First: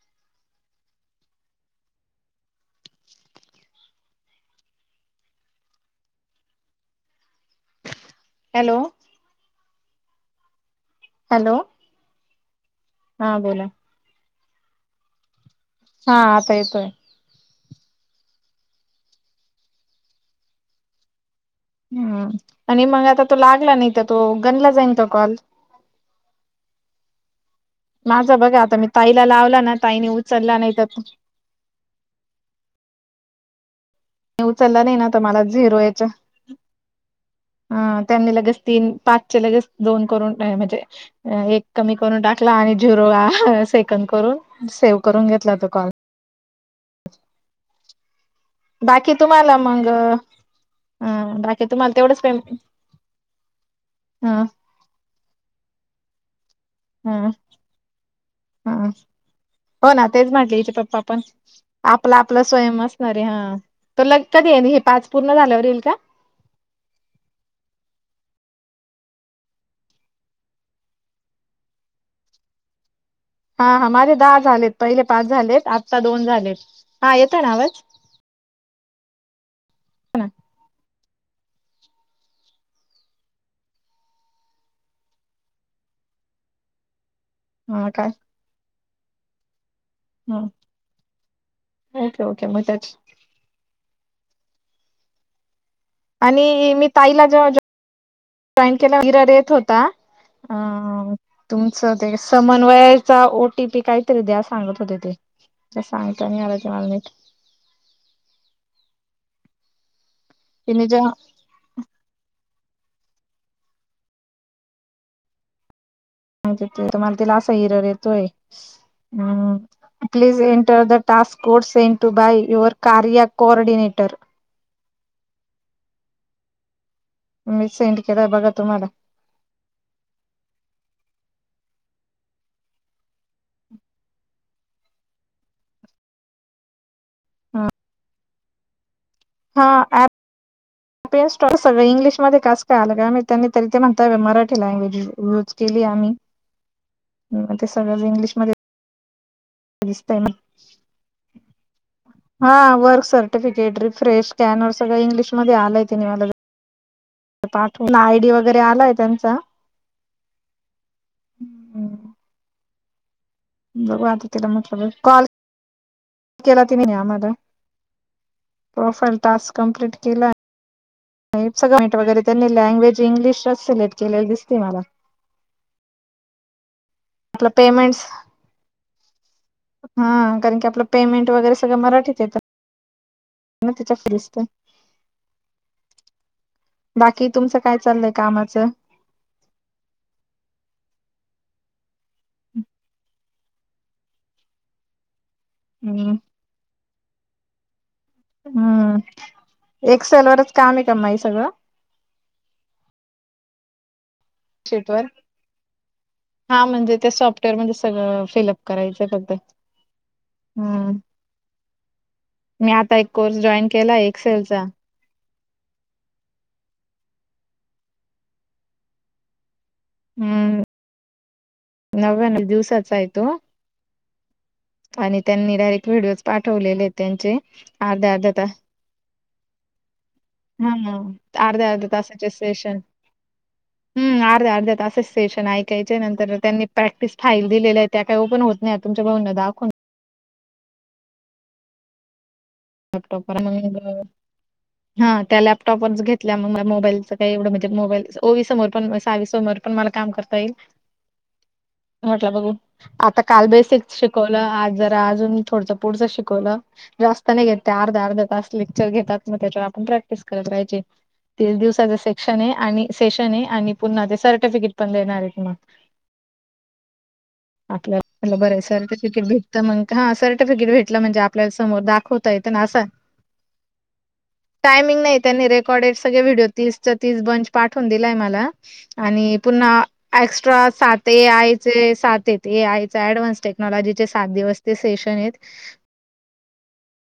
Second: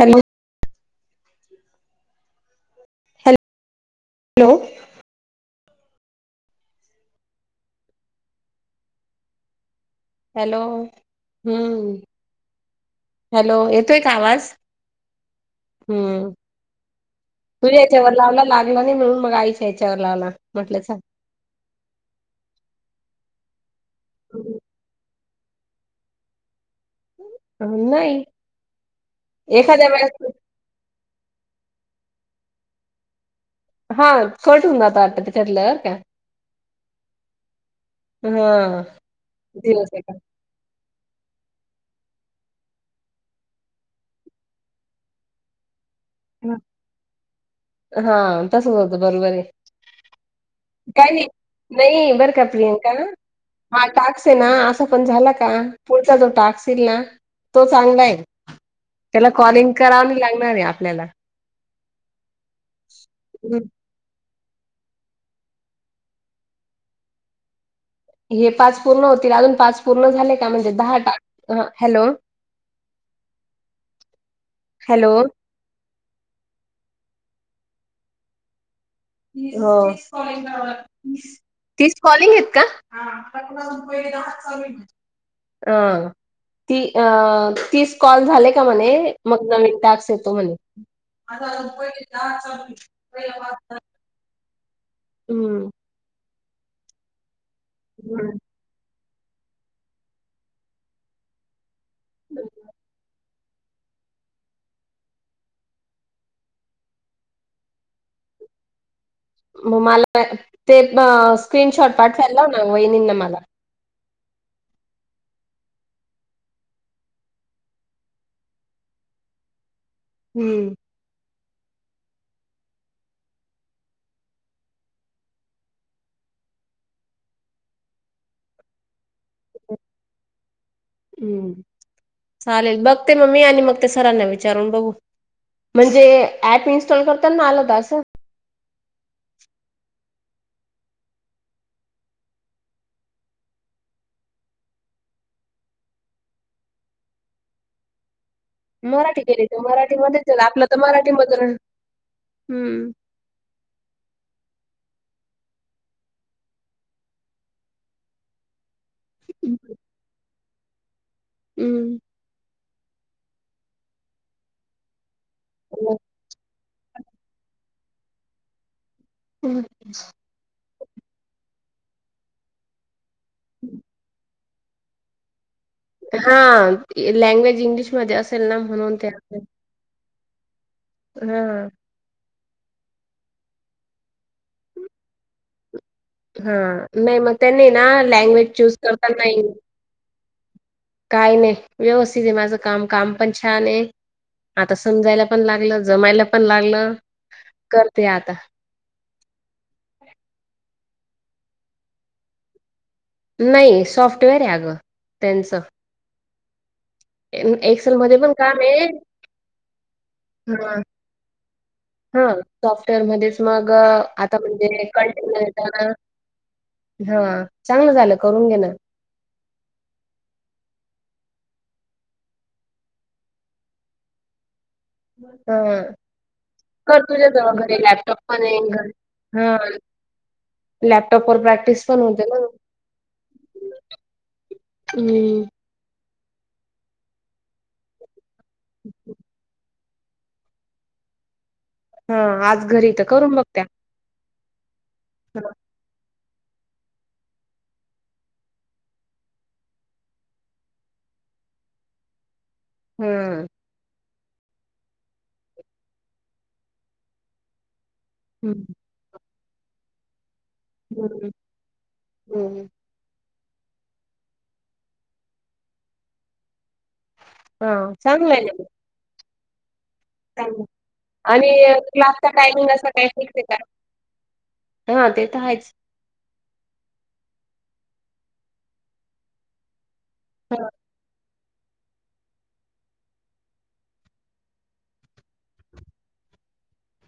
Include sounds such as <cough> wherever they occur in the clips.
Hello hello hello hello hello हम्म हा hello बोला तो एक आवाज हा हम् आता येतोय तुझ याच्यावर लावला लागला नाही मिळून मग आईच्या याच्यावर लावला म्हटलं चांग हम्म आणि मग आता तो लागला नाही तर तो गणला जाईन त कॉल नाही माझा बघा आता मी ताईला लावला ना एखाद्या ताईने वेळेस उचलला नाही तर हा कट होऊन उचलला नाही जात ना तर वाटत मला त्याच्यातलं बर झिरो का याच्या ह त्यांनी लगेच हा तीन पाचचे लगेच दिवस आहे दोन करून म्हणजे एक कमी करून टाकला आणि जुरोळा सेकंद करून सेव्ह करून घेतला तो कॉल हा तसच होतं बाकी बरोबर आहे तुम्हाला मग काय नाही बाकी तुम्हाला नाही तेवढंच बरं का पेमेंट प्रियांका हा ह टाकसे ना पण झाला का पुढचा जो टाकशील ना तो चांगला आहे हा त्याला कॉलिंग हो कराव ना नाही तेच लागणार म्हटले आहे याचे पप्पा आपल्याला पण आपला आपला स्वयम असणारे हा तर लग कधी आहे हे पाच पूर्ण झाल्यावर येईल का हे पाच पूर्ण होतील अजून पाच पूर्ण झाले का म्हणजे दहा हॅलो हा हा माझे दहा झालेत पहिले हॅलो पाच झालेत आत्ता दोन झालेत हा येतं ना आवाज हो तीच कॉलिंग आहेत काचा अ त ती हा काय कॉल झाले का म्हणे मग नवीन ट ेतो ह म्हणे ओके ओके मग त्या हम्म आणि मी ताईला जेव्हा हम् जॉईन केल्या विरार येत होता अ तुमचं ते समन्वयाचा ओ टीपी काही तरी द्या सांगत होते ते त्या सांगता नाही आला ते मला मी मग मला ते तिने जेव्हा स्क्रीनशॉट पाठवायला लाव ना वहिणींना मला मा ते तुम्हाला तिला असा हिरर येतोय अ प्लीज हम्म enter the task force sent to by your कार्य कोऑर्डनेटर मीस इंट के बघत मडला हम्म चालेल बघ ते मग मी आणि मग ते सरांना विचारून बघू म्हणजे ऍप इनस्टॉल करतात ना आला द अस हा <unintelligible> प्ले स्टोअर सगळ इंग्िशमध्ये कास काय आलं त्यांनी तरी ते म्हणता मराठी लँग्वेज युज केली आम्ही <unintelligible> ग ते सगळं इंग्लिशमध्ये मराठी केली ते दिसतय मराठीमध्येच आपलं तर मराठीमध्ये हम् सफिकेट र फेश स्कॅनर सग इंगलिश मध्ये आलाये मला पाठव आयडी वगैरे आलाय त्यांचा हम् बघू आता तिला म्हटलं कॉल हो केला ति आम्हाला प्रोफाईल टास्क कमप्लीट केला <unintelligible> वगैरे त्यांनी लँग्वेज इंग्लिशच सिलेक्ट केलेली दिसते मला हा आपलं लँग्वेज इंग्लिश पेमेंट्स मध्ये असेल ना म्हणून ते हा कारण की आपलं पेमेंट वगैरे हां, सगळं मराठीत येतं <unintelligible> हा नाही बाकी मग तुमचं त्यांनी काय ना चाललंय लँग्वेज कामाचं चूज करत नाही. काय नाही व्यवस्थित आहे माझं काम काम पण छान आहे आता समजायला पण लागलं हम्म जमायला पण लागलं करते आता. हम एक्सेल वरच काम आहे का सगळं. नाही सॉफ्टवेअर आहे गं शीट वर त्यांचं. हा म्हणजे. त्या एम सॉफ्टवेअर मध्ये एक्सेलमध्ये सगळं पण फिलअप काम आहे करायचंय फक्त हां, हम्. हां. मी आता एक कोर्स जॉईन केलाय एक्सेलचा. हा चांगलं झालं करून घेण. हम्म नव्याणवी दिवसाच आहे तो. आणि त्यांनी हम डायरेक्ट व्हिडिओज पाठवलेले आहेत कर तुझ्या त्यांचे जव घरी अर्ध्या लॅपटॉप अर्ध्या पण ये घर. हा. हम् अर्ध अर्ध होते तसाच्या ना. सेशन. हम् अर्ध अर्ध अस हम्म. सेशनय आहे. ्यायच्या नंतर त्यांनी प्रॅक्टिस फाईल दिलेल्या आहे त्या काहीओ पण होत नाही तुमच्या भाऊंना दा हा आज घरी तर करून बघ त्या. हा त्याला. टॉपर्स घेतल्या मग मोबाईलचं काही एवढं म्हणजे मोबाईल ओवी समर पण सावी समोर पण मला काम करता येईल. <inaudible> होटला बघू. आता हम्म. काल बेसिक शिकवलं आज जरा अजून थोडं पुढचं शिकवलं जास्त. नाही घेते अर्धा अर्ा तास हम्म. लेक्चर घेतात मग त्यावर आपण प्रॅक्टिस कराय. हम्म तीस दिवसाच सेक्शन आहे हम्म आणि सेशन आहे आणि पुन्हा ते सर्टिफिकेट पण देणार आहे मग. हा चांगलं आपल्याला बरं आहे ना सर्टिफिकेट भेट. तर मग हा चांगल सर्टिफिकेट भेटला म्हणजे आपल्या आणि समोर दाखवता क्लासचा येते ना टायमिंग असा. काही फिक्स आहे का? टामि हा नाही ते त्या तर आहेच. रेकॉर्डेड सगळे व्हिओ- तीस च तीस बंच पाठवून दिलाय मला आणि पुन्हा. एक्स्ट्रा हा सात ए आयचे सात, आय ऍडव्हान्स टेक्नॉलॉजी चे सात दिवस ते सेशन आहेत.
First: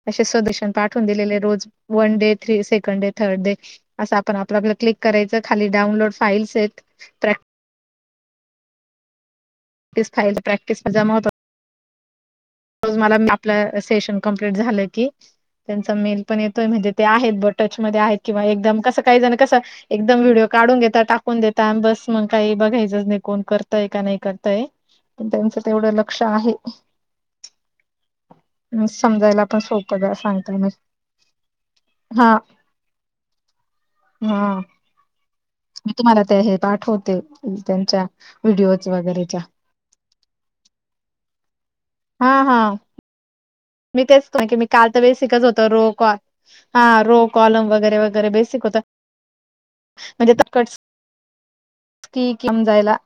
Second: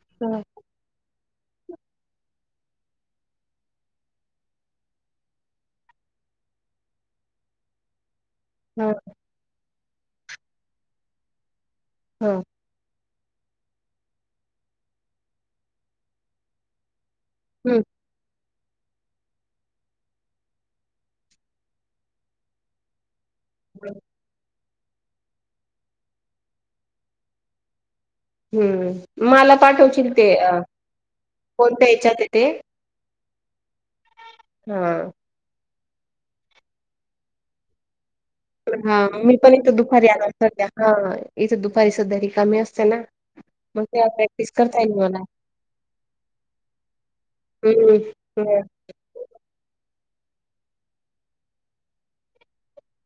असे हा स्दूशण पाठवून दिलेले रोज one day the second day third day. असं आपण आपल्या आप क्लिक करायचं खाली डाऊनलोड फाईल्स आहेत प्रॅक्, हो. तेच फाईल प्रॅक्टिस जमा होत हम् रज मला आपलं सेशन कंप्लीट झालं की त्यांचा मेल पण येतोय म्हणजे ते आहेत बट टच हम्म. मध्ये आहेत किंवा एकदम कसं काही जण कस. एकदम व्हिडिओ काढून घेता टाकून देता बस मग काही बघायचंच नाही. कोण करताय का नाही करताय पण त्यांचं तेवढं लक्ष आहे. हम्म समजायला मला पण सोपं पाठवशील जा ते अ, सांगता मी कोणत्या याच्यात आहे हा. ते हा. हा. मी तुम्हाला ते हे पाठवते त्यांच्या. व्हिडिओज हा मी वगैरेच्या पण इथं दुपारी आला सध्या हा इथे दुपारी सध्या हा रिकमी हा असते ना. मग मी तेव्हा तेचत प्रॅक्टिस की मी करता काल येईल तर मला बेसिक कच होतं रो का. हा रो कॉलम वगैरे वगैरे हम्म. बेसिक होत. म्हणजे त कट कि किम समजायला.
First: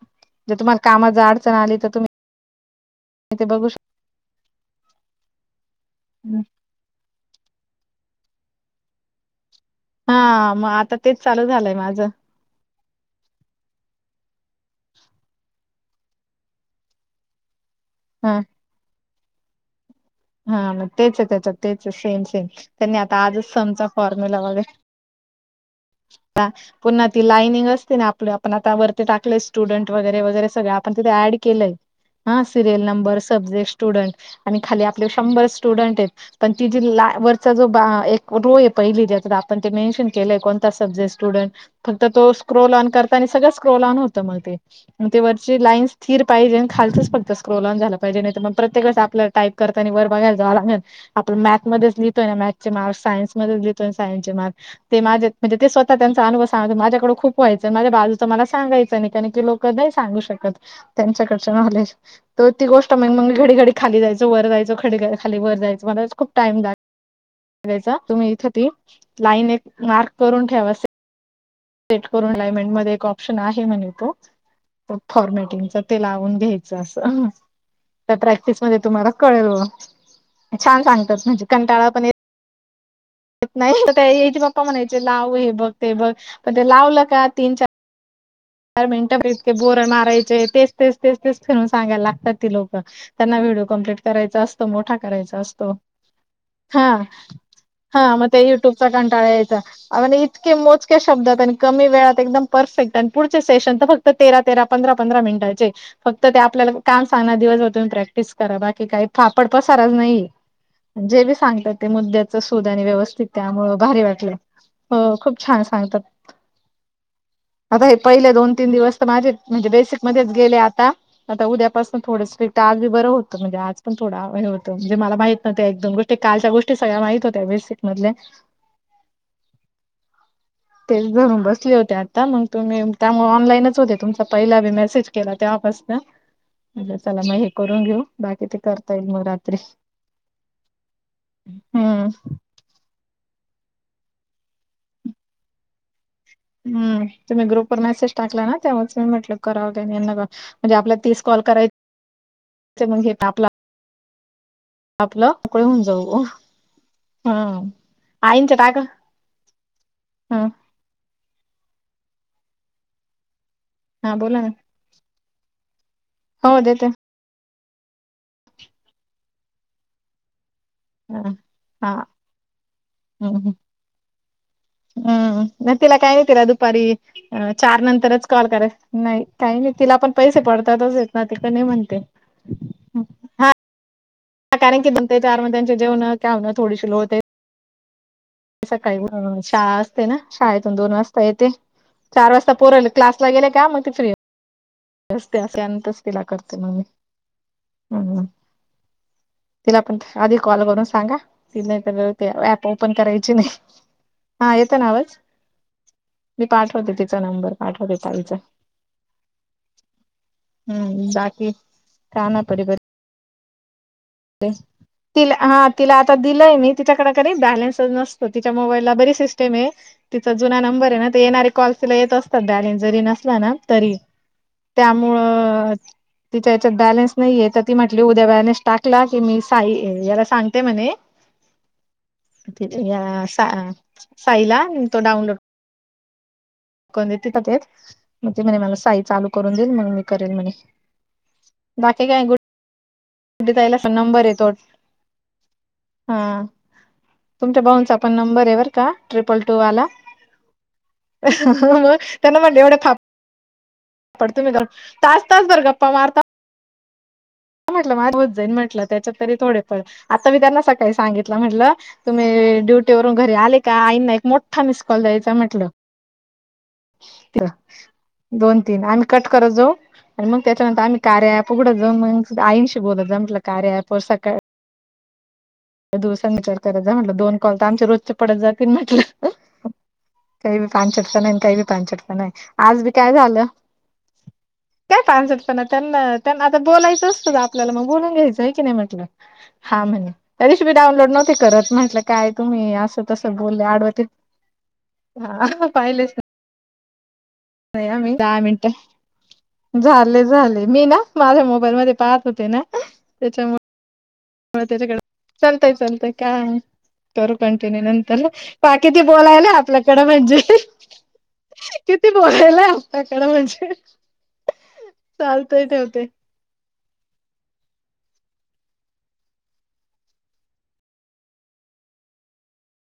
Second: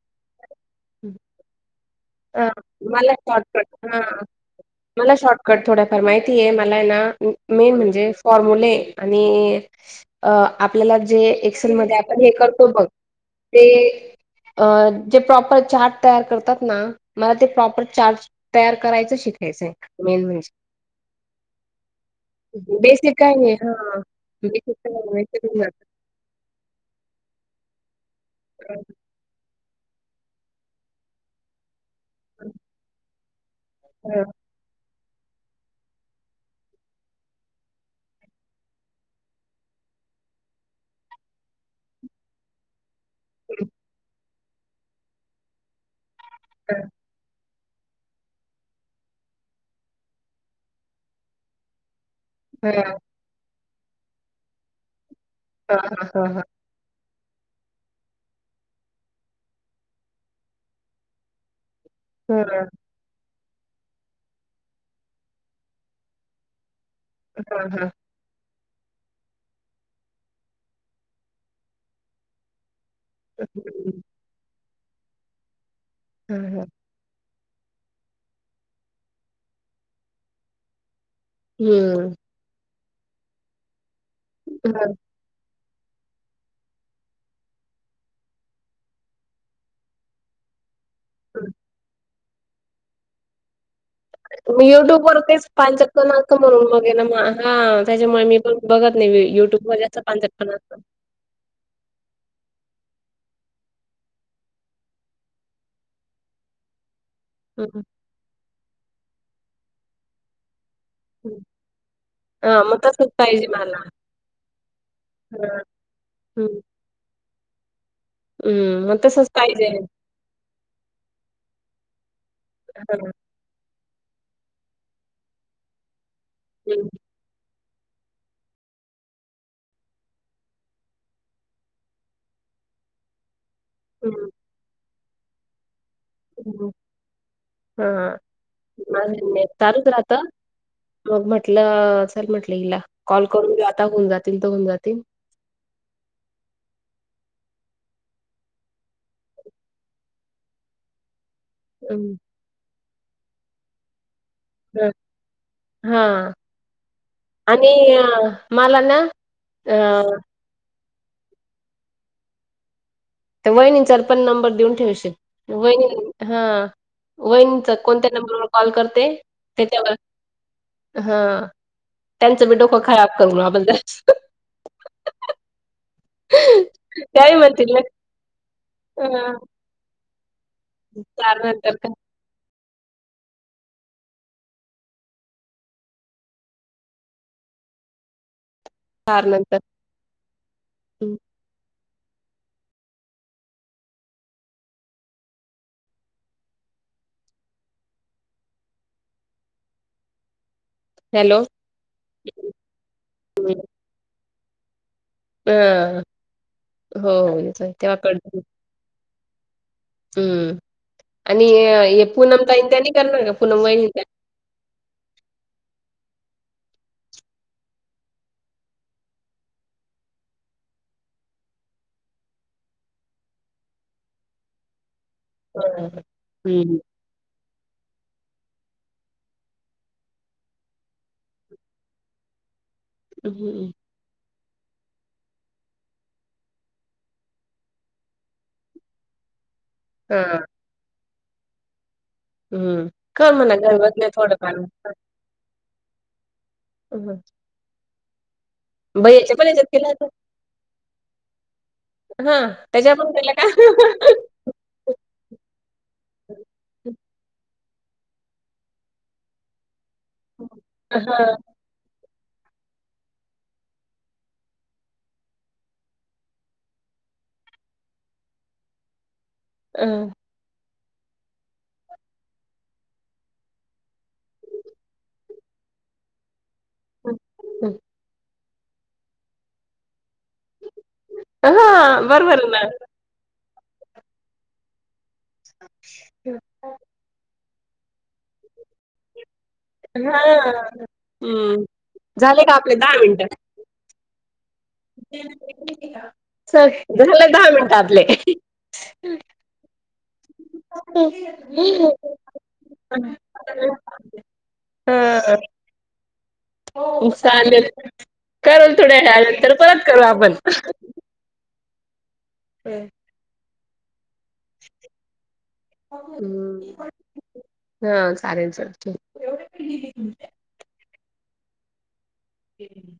जर तुम्हाला काम अडचण आली तर तुम्ही. मला ते बघू शॉर्टकट हा मला शॉर्टकट थोडफार शकता माहिती आहे. आपल्याला मेन म्हणजे फॉर्मुले आणि- अ हा मग आता आपल्याला जे तेच चालू झालंय एक्सेलमध्येध्ये माझं. आपण हे करतो बघ ते अ जे प्रॉपर चार्ट तयार करतात ना मला ते प्रॉपर चार्ज हा तयार करायचं शिकायचंय मेन म्हणजे हा मग तेच आहे त्याच्यात तेच सेम सेम त्यांनी बेसिक आता काय आजच ये समचा हा फॉर्म्युला वगैरे बेसिक काय ते पुन्हा ती लाईनिंग असते ना आपल आपण आता वरती टाकल ये स्टुडंट वगैरे वगैरे सगळ आपण तिथे ऍड केलंय हा सिरियल नंबर सब्जेक्ट स्टुडंट हां, आणि खाली आपले शंभर स्टुडंट येत पण ति जी ला वरचा जो बा एक रो ये पहिली ज्यात आपण ते मेनशन केलंय कोणता सब्जेक्ट स्टुडंट फक्त तो स्क्रोल ऑन कर सगळं स्क्रल न होत मग तेग ते वरची लाईन् स्थिर पाहिजे आणि खालच फक्त ्रोल ऑन झाला पाहिजे नाही तर प्रत्येक आपल्या टाईप करताना वर बघाय जावं लागणार जा आप मॅथ ो मथसचे हां, मार्क सायनस मच देतोय सायन्सचे मार्क ते माझे म्हणे ते हां, स्वतः हां, हां, त्यांचा हां, हां, अनुभव सांगत माझ्याकडे खूप व्हायचंय माझ बाजूच मला सांगायचं नाही कारण की लोक नाही सांगू शकत त्यांच्याकडचे नॉलेज हां, तर हां, ती गोष्ट मग मग घडी घडी खाली जायचं वर जायचं ख खाली वर जायचं मला खूप टाइम लाग हां, हां, तुम्ही इथे ती लाईन एक मार्क करून ठेवा सेट करून लायमेंट मध्ये एक ऑप्शन आहे म्हणे तो फॉर्मॅटिंगचा ते लावून हां, हां, घ्यायचं अस त्या प्रॅक्टिस मध्ये तुम्हाला कळेल ब छान सांगतात म्हणजे कंटाळा पनीर नाही ताई इच पप्पा हां, हां. म्हणायचे लावू हे बघ ते बघ पण ते लावलं का तीन चार च मिनटं प इतके बोर मारायचे तेच तेच तेच तेच फिरून सांग्याला लागतात ती लोक त्यांना व्हिडिओ कंप्लीट करायचा मी असतो मोठा युट्यूब वर करायचा तेच असतो पांचट क्रमांक म्हणून हा बघेन मग हा हा त्याच्यामुळे मग मी त्या पण यू ्यूट्यूब चा बघत नाही कंटाळा युट्यूब वर जास्त यायचा पांचट इतके क्रमांक. मोजक्या शब्दात आणि कमी वेळात एकदम परफेक्ट आणि पुढचे सेशन तर फक्त तेरा तेरा पंधरा पंधरा मिनिटाचे फक्त ते आपल्याला काम सांगणार दिवसभर हं. तुम्ही प्रॅक्टिस करा बाकी काही फापड पसारच नाही जे बी सांगतात ते मुद्द्याच हां सुोध मग आणि तसंच व्यवस्थित पाहिजे त्यामुळं मला. भारी वाटले हो खूप छान सांगतात हम् आता हे पहिले दोन तीन मग दिवस तर तसंच माझे पाहिजे. म्हणजे बेसिक मध्येच गेले आता आता उद्यापासून थोडं स्ट्रिक्ट आधी हां. बरं होत म्हणजेज आज पण थोडा हे होतं म्हणजे मला माहीत नव्हत्या एकदम गोष्टी कालच्या गोष्टी हं. सगळ्या माहित होत्या बेसिक मधले तेचधरून बसले होते आता मग तुम्ही त्यामुळे ऑनलाईनच होते तुमचा हं. पहिला बी मेसेज केला तेवा पासन हं. म्हणे चला मग हे करून घेऊ हां. बाकी ते करता येईल मग माझं नेट रात्री. चालूच राहतं. हम्म. आप हिला कॉल करून आता होऊन जातील तर होऊन जातील. हम् तुम्ही ग्रुप वर मेसेज टाकला ना तेव्हाच मी म्हटलं करावंगना. म्हणजे आपला तस कॉल करायच. हम. हां. होऊन जाऊ. हां आणि हम् अ, आईनच्या मला टाका ना अ हम्. तर वहिणी चा हा पन बोला ना नंबर देऊन ठेवशील वहिणी हा. हो देते वहिनींचा कोणत्या नंबरवर कॉल करते त्याच्यावर. हा हा त्यांचं मी डोकं खराब करून हम्म आपण ज. हम्म नाही तिला काही नाही तिला दुपारी त्याही म्हणतील चार नंतरच कॉल कराय नाही हां, का. तिला पण पैसे पडतातच येत ना तिक नाही नंतर का म्हणते. हा कारण की दोन ते चार नंतरची जेवण का हों थोडीशी लो होते. नंतर सकाळी. ना शाळेतून दोन हं. वाजता येते चार वाजता पोरवले क्लासला गेले का मग ती फ्री. त्यानंतरच तिला करते मग मी. तिला पण आधी कॉल करून. सांगा हॅलो त नाही तर ऍप ओपन करायची नाही हं, हा येत ना आवाज. हां. मी पाठवते हो, तिचा हो नंबर येतोय पाठवते तेव्हा ताईचा. हम्म हम्म आणि बाकी हे का पूनम ताई त्यानी करणार का पूनम वहिनी त्या. ते. तिला हा तिला आता दिलंय मी तिच्याकडे कधी बॅलन्स नसतो तिच्या मोबाईलला बरी सिस्टम आहे. तिचा जुना नंबर आहे ना ते येणारे कॉलस तिला येत असतात दने जरी नसला ना तरी. त्यामुळ हां, हां. तिच्या याच्यात बॅलेन्स नाहीय तर ती म्हंटली उद्या बॅलेन्स टाक. टाकला की मी साई याला सांगते म्हणे. हं, हं. साईला तो डाउनलोड. तिथेत मग ते म्हणे मला साई चालू करून देईल मग मी करेल हां, म्हणे. बाकी काय. हम्म कर गुड्डी ताईला म्हणावं नंबर आहे तो थोडंफार घरबसल्या. हा. ह. तुमच्या भाऊंचा पण नंबर येवर का ट्रिपल पण टू ह्याच्यात वाला. केला होता? मग त्यांना हां. म्हण एवढे फ त्याच्यावरून त्याला काय पडतो मी तर. तास तास वर गप्पा मारता. म्हटलं माझ होत जाईन म्हटलं त्याच्यात तरी थोडेफळ आता मी त्यांना सकाळी हां, हां. सांगितलं म्हटलं. तुम्ही ड्युटीवरून घरी आले का आईंना एक मोठा मिस कॉल द्यायचा म्हटलं दोन तीन आम्ही कट करत जाऊ आणि मग त्याच्यानंतर आम्ही कार्या ॲप उघडत जाऊ. आयनशी बोत जमटला कार्या आहे पोर स. दिवसां विचार कराय जा म्हटलं दोन कॉल तर आमच्या रोजचे पडत जा की म्हटलं काही. पास नाही काही बी पासट हां, नाही बरोबर आहे ना. आज बी काय झालं. काय पांचट पणा त्यांना त्यांना आता बोलायचं असतं का आपल्याला मग बोलून घ्यायचं आहे की नाही म्हटलं हा म्हणे तरीच हां, मी डाउनलोड नव्हते हं. करत म्हटलं काय झाले का तुम्ही आपले असं मिनिटं? तसं बोल. हा. स झाला दहा मिनटं नाही आपले. आम्ही दहा मिनिटं झाले झाले मी ना माझ्या मोबाईल मध्ये पाहत होते ना त्याच्यामुळे. हां, चालते चालते. करू चालेल. कंटिन्यू नंतर करू बा थोड्या किती वेळानंतर बोलायला परत करू आपल्याकडें आपण. म्हणजे. किती बोलायला हं, आपताकड म्हणजे चालतय ते. हा चालेल. ह